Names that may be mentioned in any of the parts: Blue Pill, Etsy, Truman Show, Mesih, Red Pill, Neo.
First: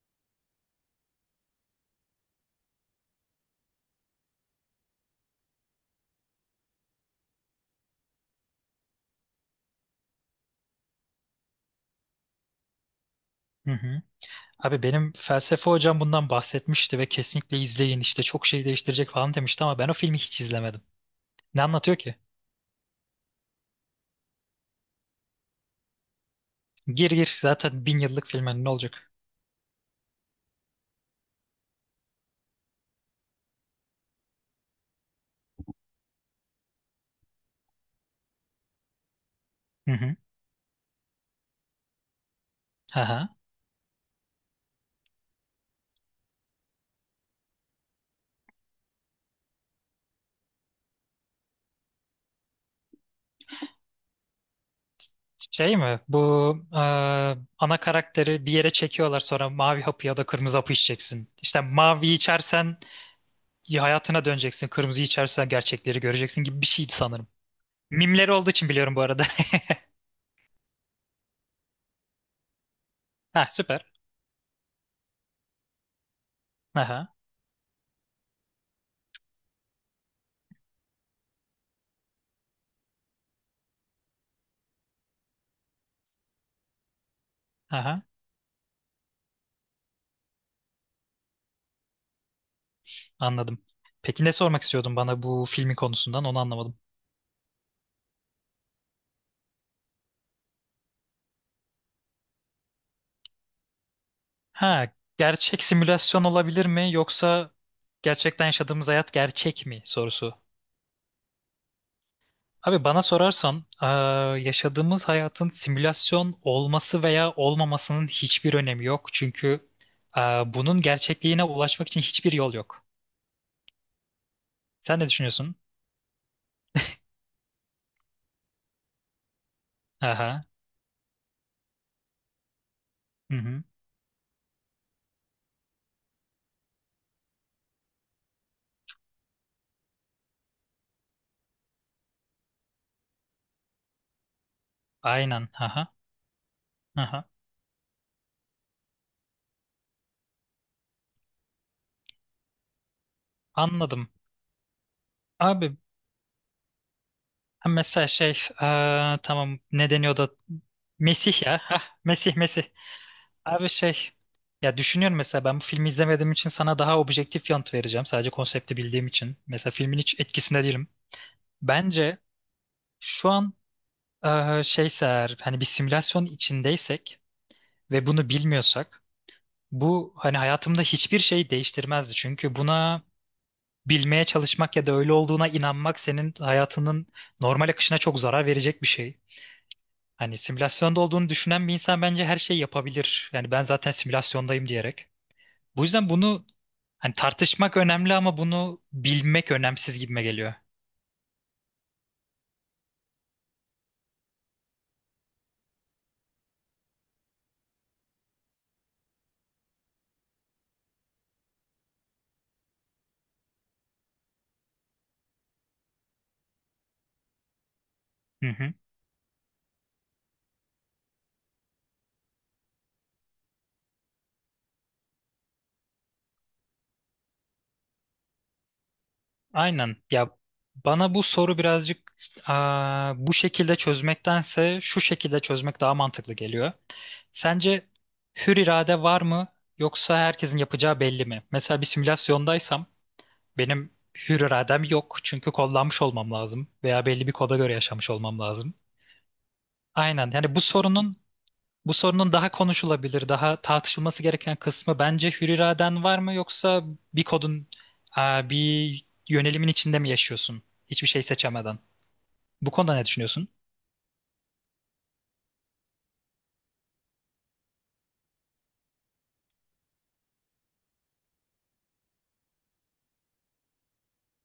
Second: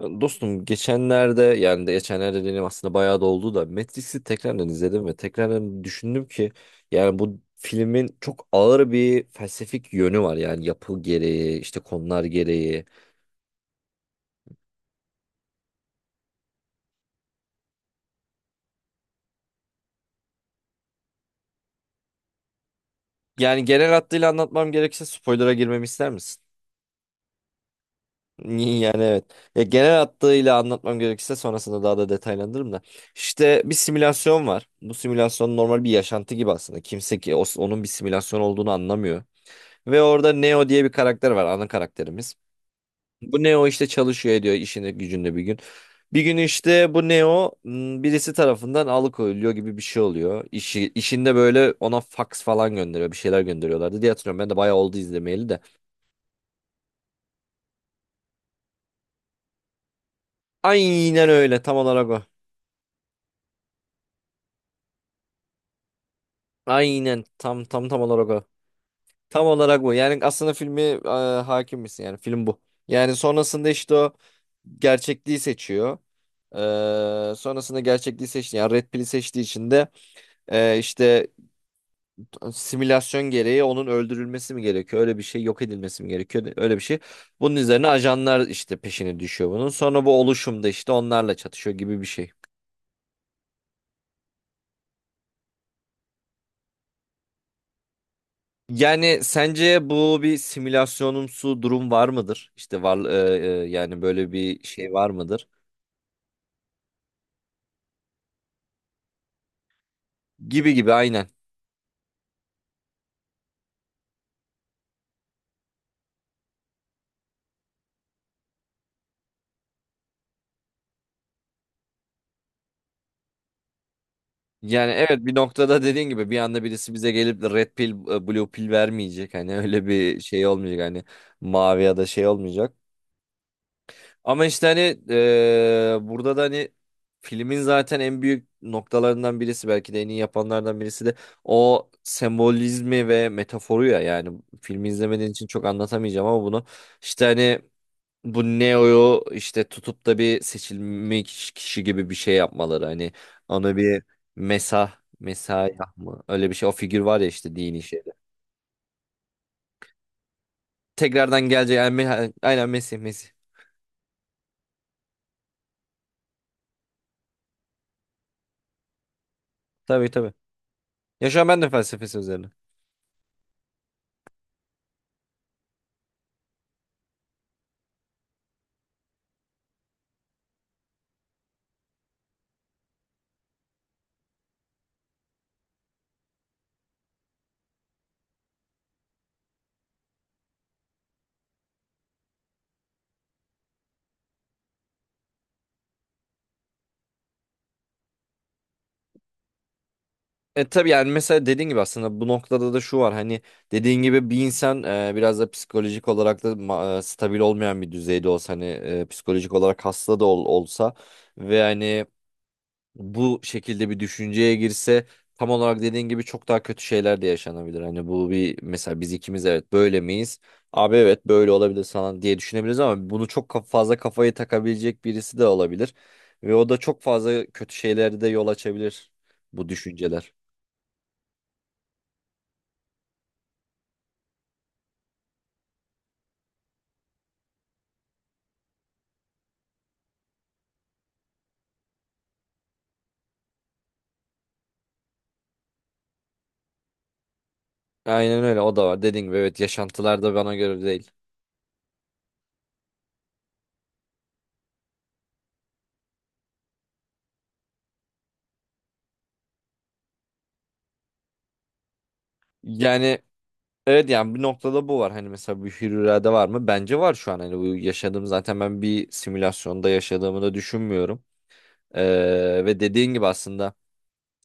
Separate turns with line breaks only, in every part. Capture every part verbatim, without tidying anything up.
Dostum geçenlerde yani de geçenlerde dediğim aslında bayağı da oldu da Matrix'i tekrardan izledim ve tekrardan düşündüm ki yani bu filmin çok ağır bir felsefik yönü var, yani yapı gereği, işte konular gereği.
Hı hı. Abi benim felsefe hocam bundan bahsetmişti ve kesinlikle izleyin işte çok şey değiştirecek falan demişti ama ben o filmi hiç izlemedim. Ne anlatıyor ki?
Yani genel hattıyla anlatmam gerekirse spoiler'a girmemi ister misin?
Gir gir zaten bin yıllık film hani ne
Ni- Yani
olacak?
evet. Ya genel hattıyla anlatmam gerekirse sonrasında daha da detaylandırırım da. İşte bir simülasyon var. Bu simülasyon normal bir yaşantı gibi aslında. Kimse ki o- onun bir simülasyon olduğunu anlamıyor.
Hı
Ve
hı.
orada Neo diye bir karakter var, ana karakterimiz.
Aha.
Bu Neo işte çalışıyor ediyor işinde gücünde bir gün. Bir gün işte bu Neo m, birisi tarafından alıkoyuluyor gibi bir şey oluyor. İşi, işinde böyle ona fax falan gönderiyor, bir şeyler gönderiyorlardı diye hatırlıyorum. Ben de bayağı oldu izlemeyeli de.
Şey mi? Bu e, ana karakteri bir yere çekiyorlar, sonra mavi hapı ya da kırmızı hapı
Aynen
içeceksin. İşte
öyle, tam
mavi
olarak o.
içersen hayatına döneceksin, kırmızı içersen gerçekleri göreceksin gibi bir şeydi
Aynen
sanırım.
tam tam tam olarak
Mimleri
o.
olduğu için biliyorum bu arada.
Tam olarak bu. Yani aslında filmi e, hakim misin? Yani film bu. Yani
Ha,
sonrasında
süper.
işte o gerçekliği seçiyor.
Aha.
Ee, sonrasında gerçekliği seçti. Yani Red Pill'i seçtiği için de e, işte simülasyon gereği onun öldürülmesi mi gerekiyor? Öyle bir şey, yok edilmesi mi gerekiyor? Öyle bir şey. Bunun üzerine
Aha.
ajanlar işte peşine düşüyor bunun. Sonra bu oluşumda işte onlarla çatışıyor gibi bir şey.
Anladım. Peki ne sormak istiyordun bana, bu filmin konusundan onu anlamadım.
Yani sence bu bir simülasyonumsu durum var mıdır? İşte var e, e, yani böyle bir şey
Ha,
var mıdır?
gerçek simülasyon olabilir mi, yoksa gerçekten yaşadığımız hayat gerçek mi sorusu.
Gibi gibi aynen.
Abi bana sorarsan eee, yaşadığımız hayatın simülasyon olması veya olmamasının hiçbir önemi yok. Çünkü eee, bunun gerçekliğine ulaşmak için hiçbir yol yok.
Yani
Sen ne
evet, bir
düşünüyorsun?
noktada dediğin gibi bir anda birisi bize gelip de red pill e, blue pill vermeyecek. Hani öyle bir
Aha.
şey olmayacak, hani mavi ya da şey olmayacak.
Hı hı.
Ama işte hani e, burada da hani filmin zaten en büyük noktalarından birisi, belki de en iyi yapanlardan birisi de o sembolizmi ve metaforu ya, yani filmi izlemediğin için
Aynen.
çok
Aha.
anlatamayacağım ama bunu işte
Aha.
hani bu Neo'yu işte tutup da bir seçilmiş kişi gibi bir şey yapmaları, hani ona bir
Anladım.
Mesah
Abi.
Mesayah mı, öyle bir şey, o figür var ya işte
Ha,
dini
mesela
şeyde.
şey, eee, tamam, ne deniyordu? Mesih
Tekrardan
ya.
gelecek
Hah,
yani Me-
Mesih Mesih.
aynen, Mesih Mesih.
Abi şey, ya düşünüyorum mesela, ben bu filmi izlemediğim için sana daha objektif yanıt vereceğim. Sadece konsepti bildiğim için. Mesela filmin
Tabii
hiç
tabii.
etkisinde değilim.
Ya şu an ben de felsefesi
Bence
üzerine.
şu an, eee, şeyse eğer, hani bir simülasyon içindeysek ve bunu bilmiyorsak, bu hani hayatımda hiçbir şey değiştirmezdi. Çünkü buna bilmeye çalışmak ya da öyle olduğuna inanmak senin hayatının normal akışına çok zarar verecek bir şey. Hani simülasyonda olduğunu düşünen bir insan bence her şeyi yapabilir. Yani ben zaten simülasyondayım diyerek. Bu yüzden bunu hani tartışmak önemli ama bunu bilmek önemsiz gibime geliyor.
E tabii, yani mesela dediğin gibi aslında bu noktada da şu var hani, dediğin gibi bir insan e, biraz da psikolojik olarak da ma- e, stabil olmayan bir düzeyde olsa, hani e, psikolojik olarak hasta da ol- olsa ve hani bu şekilde bir düşünceye girse tam olarak dediğin gibi çok daha kötü şeyler de yaşanabilir. Hani bu
Hı
bir
hı.
mesela, biz ikimiz evet böyle miyiz? Abi evet böyle olabilir falan diye düşünebiliriz ama bunu çok ka- fazla kafayı takabilecek birisi de olabilir ve o da çok fazla kötü şeylere de yol açabilir bu
Aynen. Ya
düşünceler.
bana bu soru birazcık, aa, bu şekilde çözmektense şu şekilde çözmek daha mantıklı geliyor. Sence hür irade var mı, yoksa herkesin yapacağı belli mi? Mesela bir simülasyondaysam benim hür iradem yok, çünkü kodlanmış olmam lazım veya belli bir koda göre yaşamış olmam
Aynen öyle,
lazım.
o da var. Dediğin gibi evet, yaşantılar
Aynen.
da bana
Yani bu
göre değil.
sorunun, bu sorunun daha konuşulabilir, daha tartışılması gereken kısmı bence hür iraden var mı, yoksa bir kodun, aa, bir yönelimin içinde mi yaşıyorsun? Hiçbir şey seçemeden. Bu konuda ne
Yani
düşünüyorsun?
evet, yani bir noktada bu var. Hani mesela bir hür irade var mı? Bence var şu an. Hani bu yaşadığım, zaten ben bir simülasyonda yaşadığımı da düşünmüyorum. Ee, ve dediğin gibi aslında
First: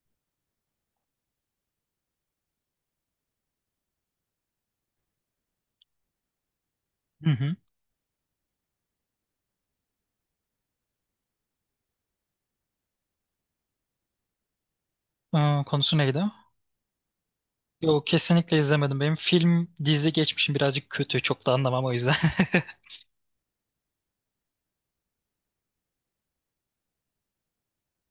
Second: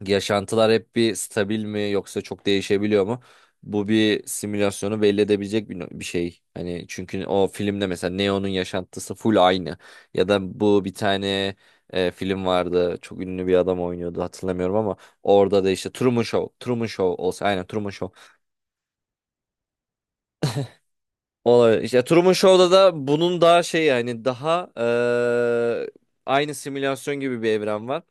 yaşantılar hep bir stabil mi yoksa çok değişebiliyor mu? Bu bir simülasyonu belli edebilecek bir, no, bir şey. Hani çünkü
Hı
o
hı.
filmde mesela Neo'nun yaşantısı full aynı. Ya da bu bir tane e, film vardı. Çok ünlü bir adam oynuyordu, hatırlamıyorum ama orada
Aa,
da işte
konusu
Truman
neydi?
Show. Truman Show olsa, aynen Truman
Yok,
Show.
kesinlikle izlemedim. Benim film dizi geçmişim birazcık kötü. Çok da
Olabilir.
anlamam o
İşte
yüzden.
Truman Show'da da bunun daha şey, yani daha e, aynı simülasyon gibi bir evren var.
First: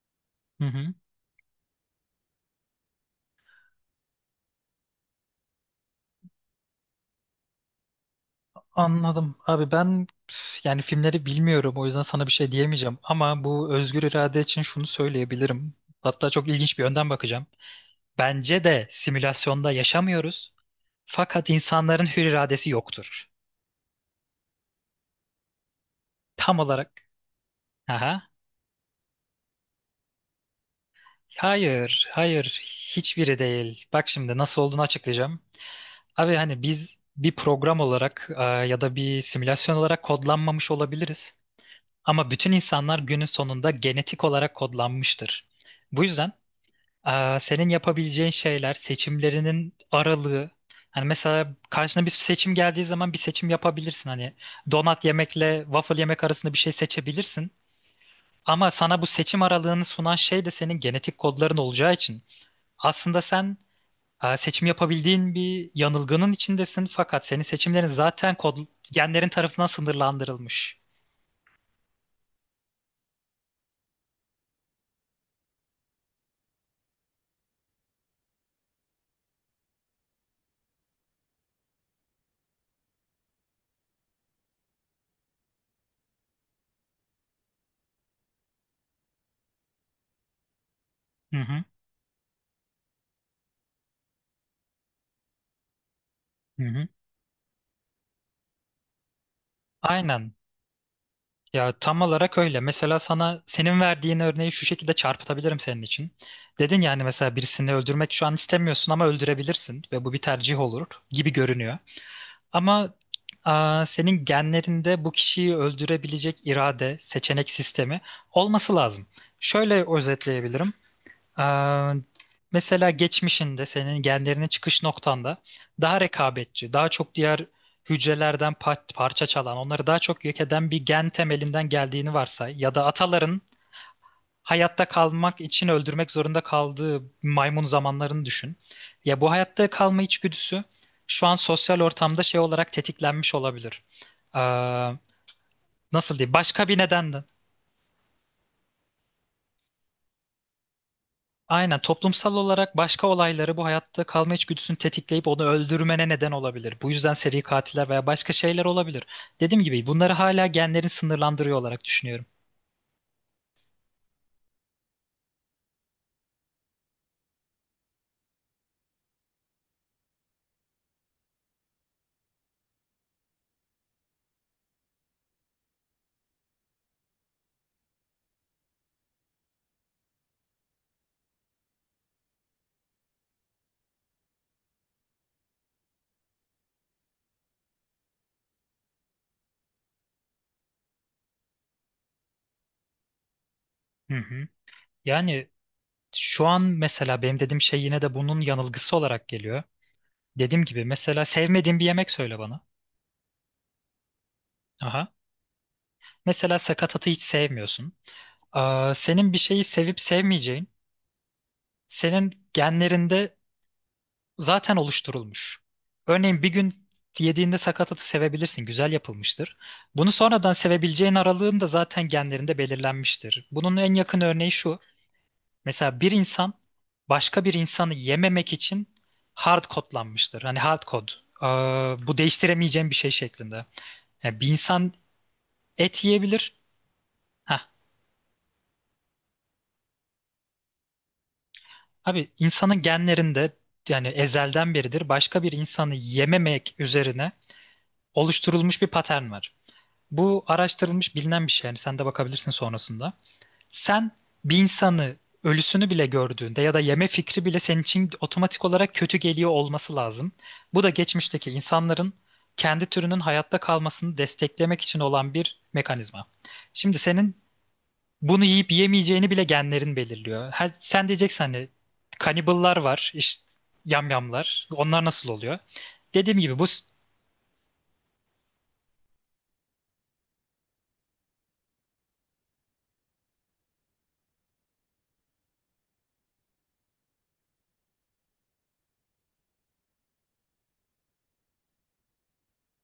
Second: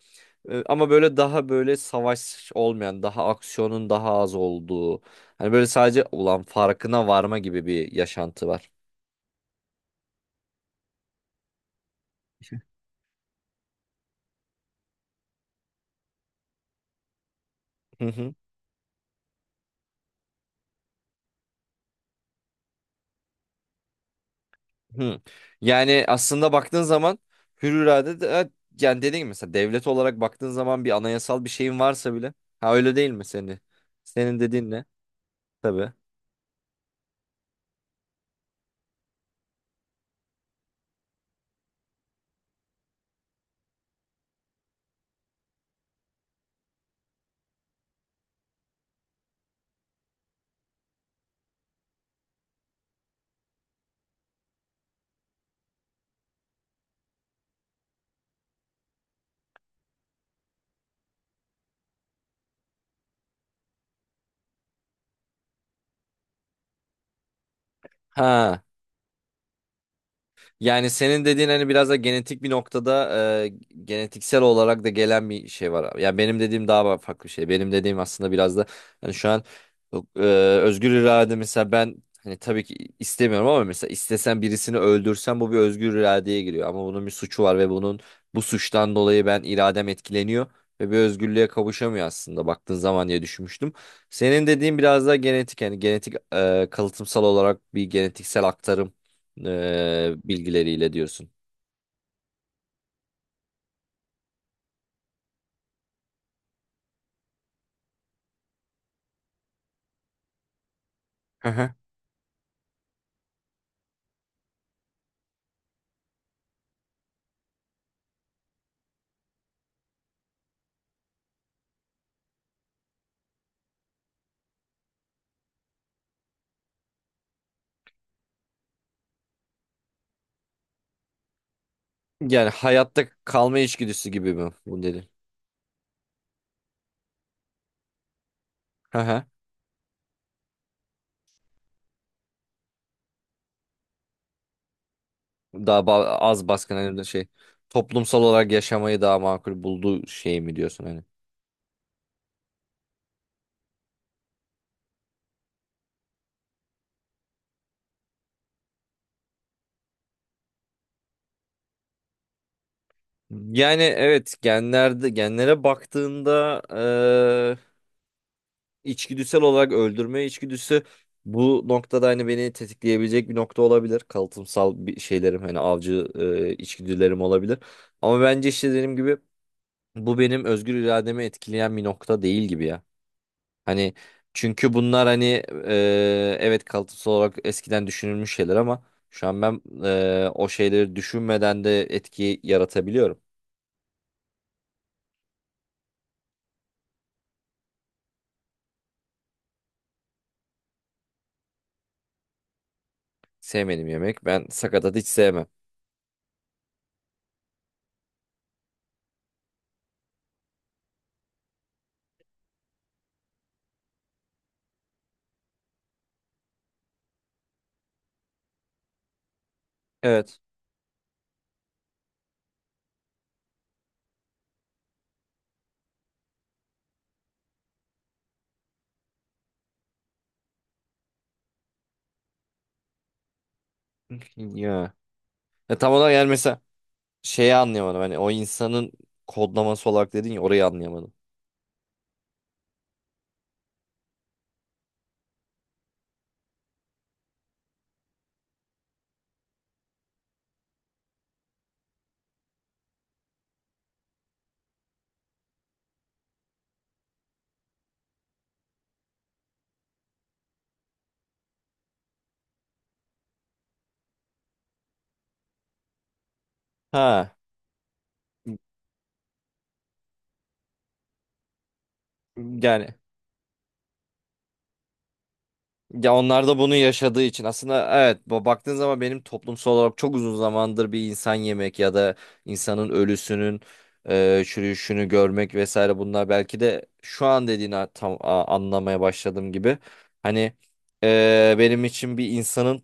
E,
Hı
Ama
hı.
böyle daha böyle savaş olmayan, daha aksiyonun daha az olduğu. Hani böyle sadece ulan farkına varma gibi bir yaşantı var.
Anladım. Abi ben üf, yani filmleri bilmiyorum o yüzden sana bir şey diyemeyeceğim. Ama bu özgür irade için şunu söyleyebilirim. Hatta çok ilginç bir yönden bakacağım.
Hı hı.
Bence de simülasyonda yaşamıyoruz. Fakat insanların hür iradesi yoktur.
hı. Yani aslında
Tam
baktığın
olarak.
zaman hür irade
Aha.
de, evet, yani dediğim gibi mesela devlet olarak baktığın zaman bir anayasal bir şeyin
Hayır,
varsa bile.
hayır,
Ha öyle değil mi
hiçbiri
senin?
değil. Bak şimdi
Senin
nasıl
dediğin
olduğunu
ne?
açıklayacağım.
Tabii.
Abi hani biz bir program olarak e, ya da bir simülasyon olarak kodlanmamış olabiliriz. Ama bütün insanlar günün sonunda genetik olarak kodlanmıştır. Bu yüzden, aa, senin yapabileceğin şeyler, seçimlerinin aralığı. Hani mesela karşına bir seçim geldiği zaman bir seçim yapabilirsin. Hani donat yemekle waffle yemek arasında bir şey seçebilirsin. Ama sana bu seçim aralığını sunan şey de senin genetik kodların olacağı için, aslında sen, aa, seçim yapabildiğin bir yanılgının içindesin, fakat senin seçimlerin zaten kod,
Ha.
genlerin tarafından sınırlandırılmış.
Yani senin dediğin hani biraz da genetik bir noktada e, genetiksel olarak da gelen bir şey var. Ya benim dediğim daha farklı bir şey. Benim dediğim aslında biraz da hani şu an e, özgür irade, mesela ben hani tabii ki istemiyorum ama mesela istesen birisini öldürsen bu bir özgür iradeye giriyor. Ama bunun bir suçu var ve bunun, bu suçtan dolayı ben iradem etkileniyor ve bir
Hı
özgürlüğe
hı,
kavuşamıyor aslında baktığın zaman diye düşünmüştüm. Senin dediğin biraz daha genetik, yani genetik
hı
e,
hı.
kalıtsal olarak bir genetiksel aktarım e,
Aynen.
bilgileriyle diyorsun.
Ya tam olarak öyle. Mesela sana senin verdiğin örneği şu şekilde çarpıtabilirim senin için. Dedin yani mesela birisini öldürmek şu an istemiyorsun ama öldürebilirsin ve bu bir tercih olur gibi
Hı hı.
görünüyor. Ama, aa, senin genlerinde bu kişiyi öldürebilecek irade, seçenek sistemi olması lazım. Şöyle özetleyebilirim. Ee, Mesela geçmişinde senin genlerinin çıkış noktanda daha rekabetçi, daha çok diğer hücrelerden pa- parça çalan, onları daha çok yok eden bir gen temelinden geldiğini
Yani
varsay, ya da
hayatta
ataların
kalma içgüdüsü gibi mi bu
hayatta
dedi.
kalmak için öldürmek zorunda kaldığı maymun zamanlarını düşün.
Hı
Ya
hı.
bu hayatta kalma içgüdüsü şu an sosyal ortamda şey olarak tetiklenmiş olabilir. Ee,
Daha ba-
Nasıl diyeyim?
az
Başka
baskın
bir
hani de
nedenden.
şey, toplumsal olarak yaşamayı daha makul bulduğu şey mi diyorsun hani?
Aynen, toplumsal olarak başka olayları bu hayatta kalma içgüdüsünü tetikleyip onu öldürmene neden olabilir. Bu yüzden seri katiller veya başka şeyler olabilir. Dediğim gibi bunları hala genlerin sınırlandırıyor olarak düşünüyorum.
Yani evet, genlerde genlere baktığında e, içgüdüsel olarak öldürme içgüdüsü bu noktada hani beni tetikleyebilecek bir nokta olabilir. Kalıtsal bir şeylerim, hani avcı e, içgüdülerim olabilir. Ama bence işte dediğim gibi bu benim özgür irademi etkileyen bir nokta değil gibi ya. Hani çünkü bunlar hani e, evet, kalıtsal olarak eskiden düşünülmüş şeyler ama şu an ben e, o şeyleri düşünmeden de etki yaratabiliyorum.
Hı hı. Yani şu an mesela benim dediğim şey yine de bunun yanılgısı olarak geliyor. Dediğim gibi mesela sevmediğin bir yemek söyle bana.
Sevmedim yemek. Ben sakatat hiç
Aha.
sevmem.
Mesela sakatatı hiç sevmiyorsun. Aa, senin bir şeyi sevip sevmeyeceğin, senin genlerinde zaten oluşturulmuş. Örneğin bir gün yediğinde sakatatı sevebilirsin, güzel yapılmıştır. Bunu
Evet.
sonradan sevebileceğin aralığın da zaten genlerinde belirlenmiştir. Bunun en yakın örneği şu. Mesela bir insan başka bir insanı yememek için hard kodlanmıştır. Hani hard kod. Ee, Bu değiştiremeyeceğim bir şey şeklinde. Yani bir insan
Ya. Ya tam
et
olarak, yani
yiyebilir.
mesela şeyi
Heh,
anlayamadım. Hani o insanın kodlaması olarak dedin ya, orayı anlayamadım.
abi insanın genlerinde, yani ezelden beridir başka bir insanı yememek üzerine oluşturulmuş bir patern var. Bu araştırılmış bilinen bir şey. Yani sen de bakabilirsin sonrasında. Sen bir insanı, ölüsünü bile gördüğünde ya da yeme fikri bile senin için otomatik olarak kötü geliyor olması lazım. Bu da geçmişteki insanların kendi türünün hayatta kalmasını desteklemek için olan bir mekanizma. Şimdi
Ha.
senin bunu yiyip yemeyeceğini bile genlerin belirliyor. Ha, sen diyeceksin hani kaniballar
Yani
var, işte yamyamlar. Onlar nasıl oluyor?
ya
Dediğim
onlar da
gibi bu,
bunu yaşadığı için aslında evet, bu- baktığın zaman benim toplumsal olarak çok uzun zamandır bir insan yemek ya da insanın ölüsünün e, çürüyüşünü görmek vesaire, bunlar belki de şu an dediğini a- tam a- anlamaya başladığım gibi. Hani e, benim için bir insanın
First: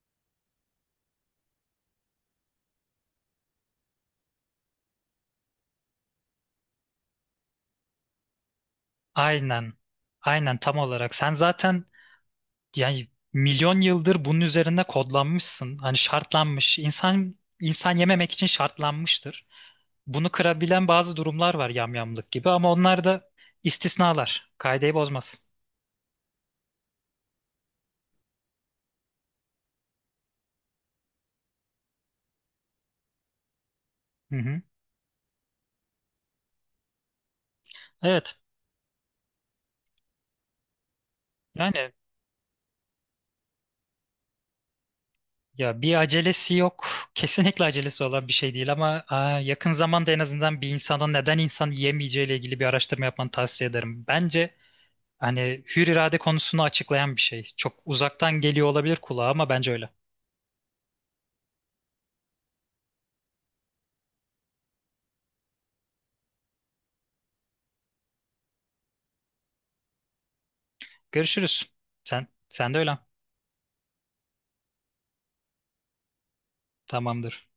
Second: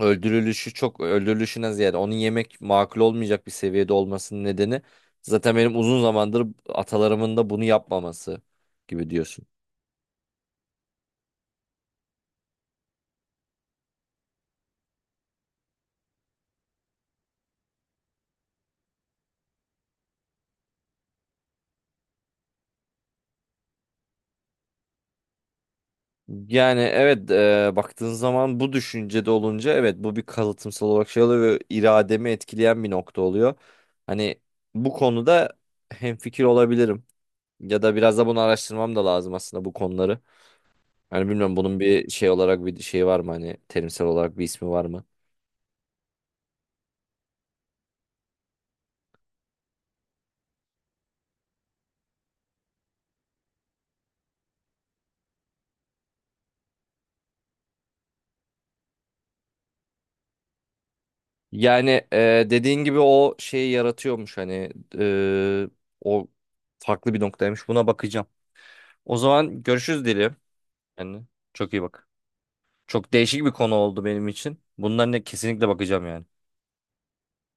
öldürülüşü, çok öldürülüşüne ziyade onun yemek makul olmayacak bir seviyede olmasının nedeni zaten benim uzun zamandır atalarımın da bunu yapmaması gibi diyorsun.
aynen aynen tam olarak, sen zaten, yani milyon yıldır bunun üzerinde kodlanmışsın. Hani şartlanmış. İnsan insan yememek için şartlanmıştır. Bunu kırabilen bazı durumlar var, yamyamlık gibi, ama onlar da istisnalar. Kaideyi bozmaz.
Yani evet, e, baktığın zaman bu düşüncede olunca evet bu bir kalıtımsal olarak şey oluyor ve irademi etkileyen bir nokta oluyor.
Hı
Hani
hı.
bu konuda hemfikir olabilirim ya da biraz da
Evet.
bunu araştırmam da lazım aslında bu konuları. Hani bilmiyorum, bunun
Yani
bir şey olarak bir şey var mı, hani terimsel olarak bir ismi var mı?
ya, bir acelesi yok. Kesinlikle acelesi olan bir şey değil ama, aa, yakın zamanda en azından bir insanın neden insan yiyemeyeceği ile ilgili bir araştırma yapmanı tavsiye ederim. Bence hani hür irade konusunu açıklayan bir şey. Çok uzaktan geliyor olabilir kulağa ama bence öyle.
Yani e, dediğin gibi o şeyi yaratıyormuş hani, e, o farklı bir noktaymış, buna bakacağım. O zaman görüşürüz dilim. Yani
Görüşürüz.
çok iyi bak.
Sen sen de öyle.
Çok değişik bir konu oldu benim için. Bundan ne, kesinlikle bakacağım yani.
Tamamdır.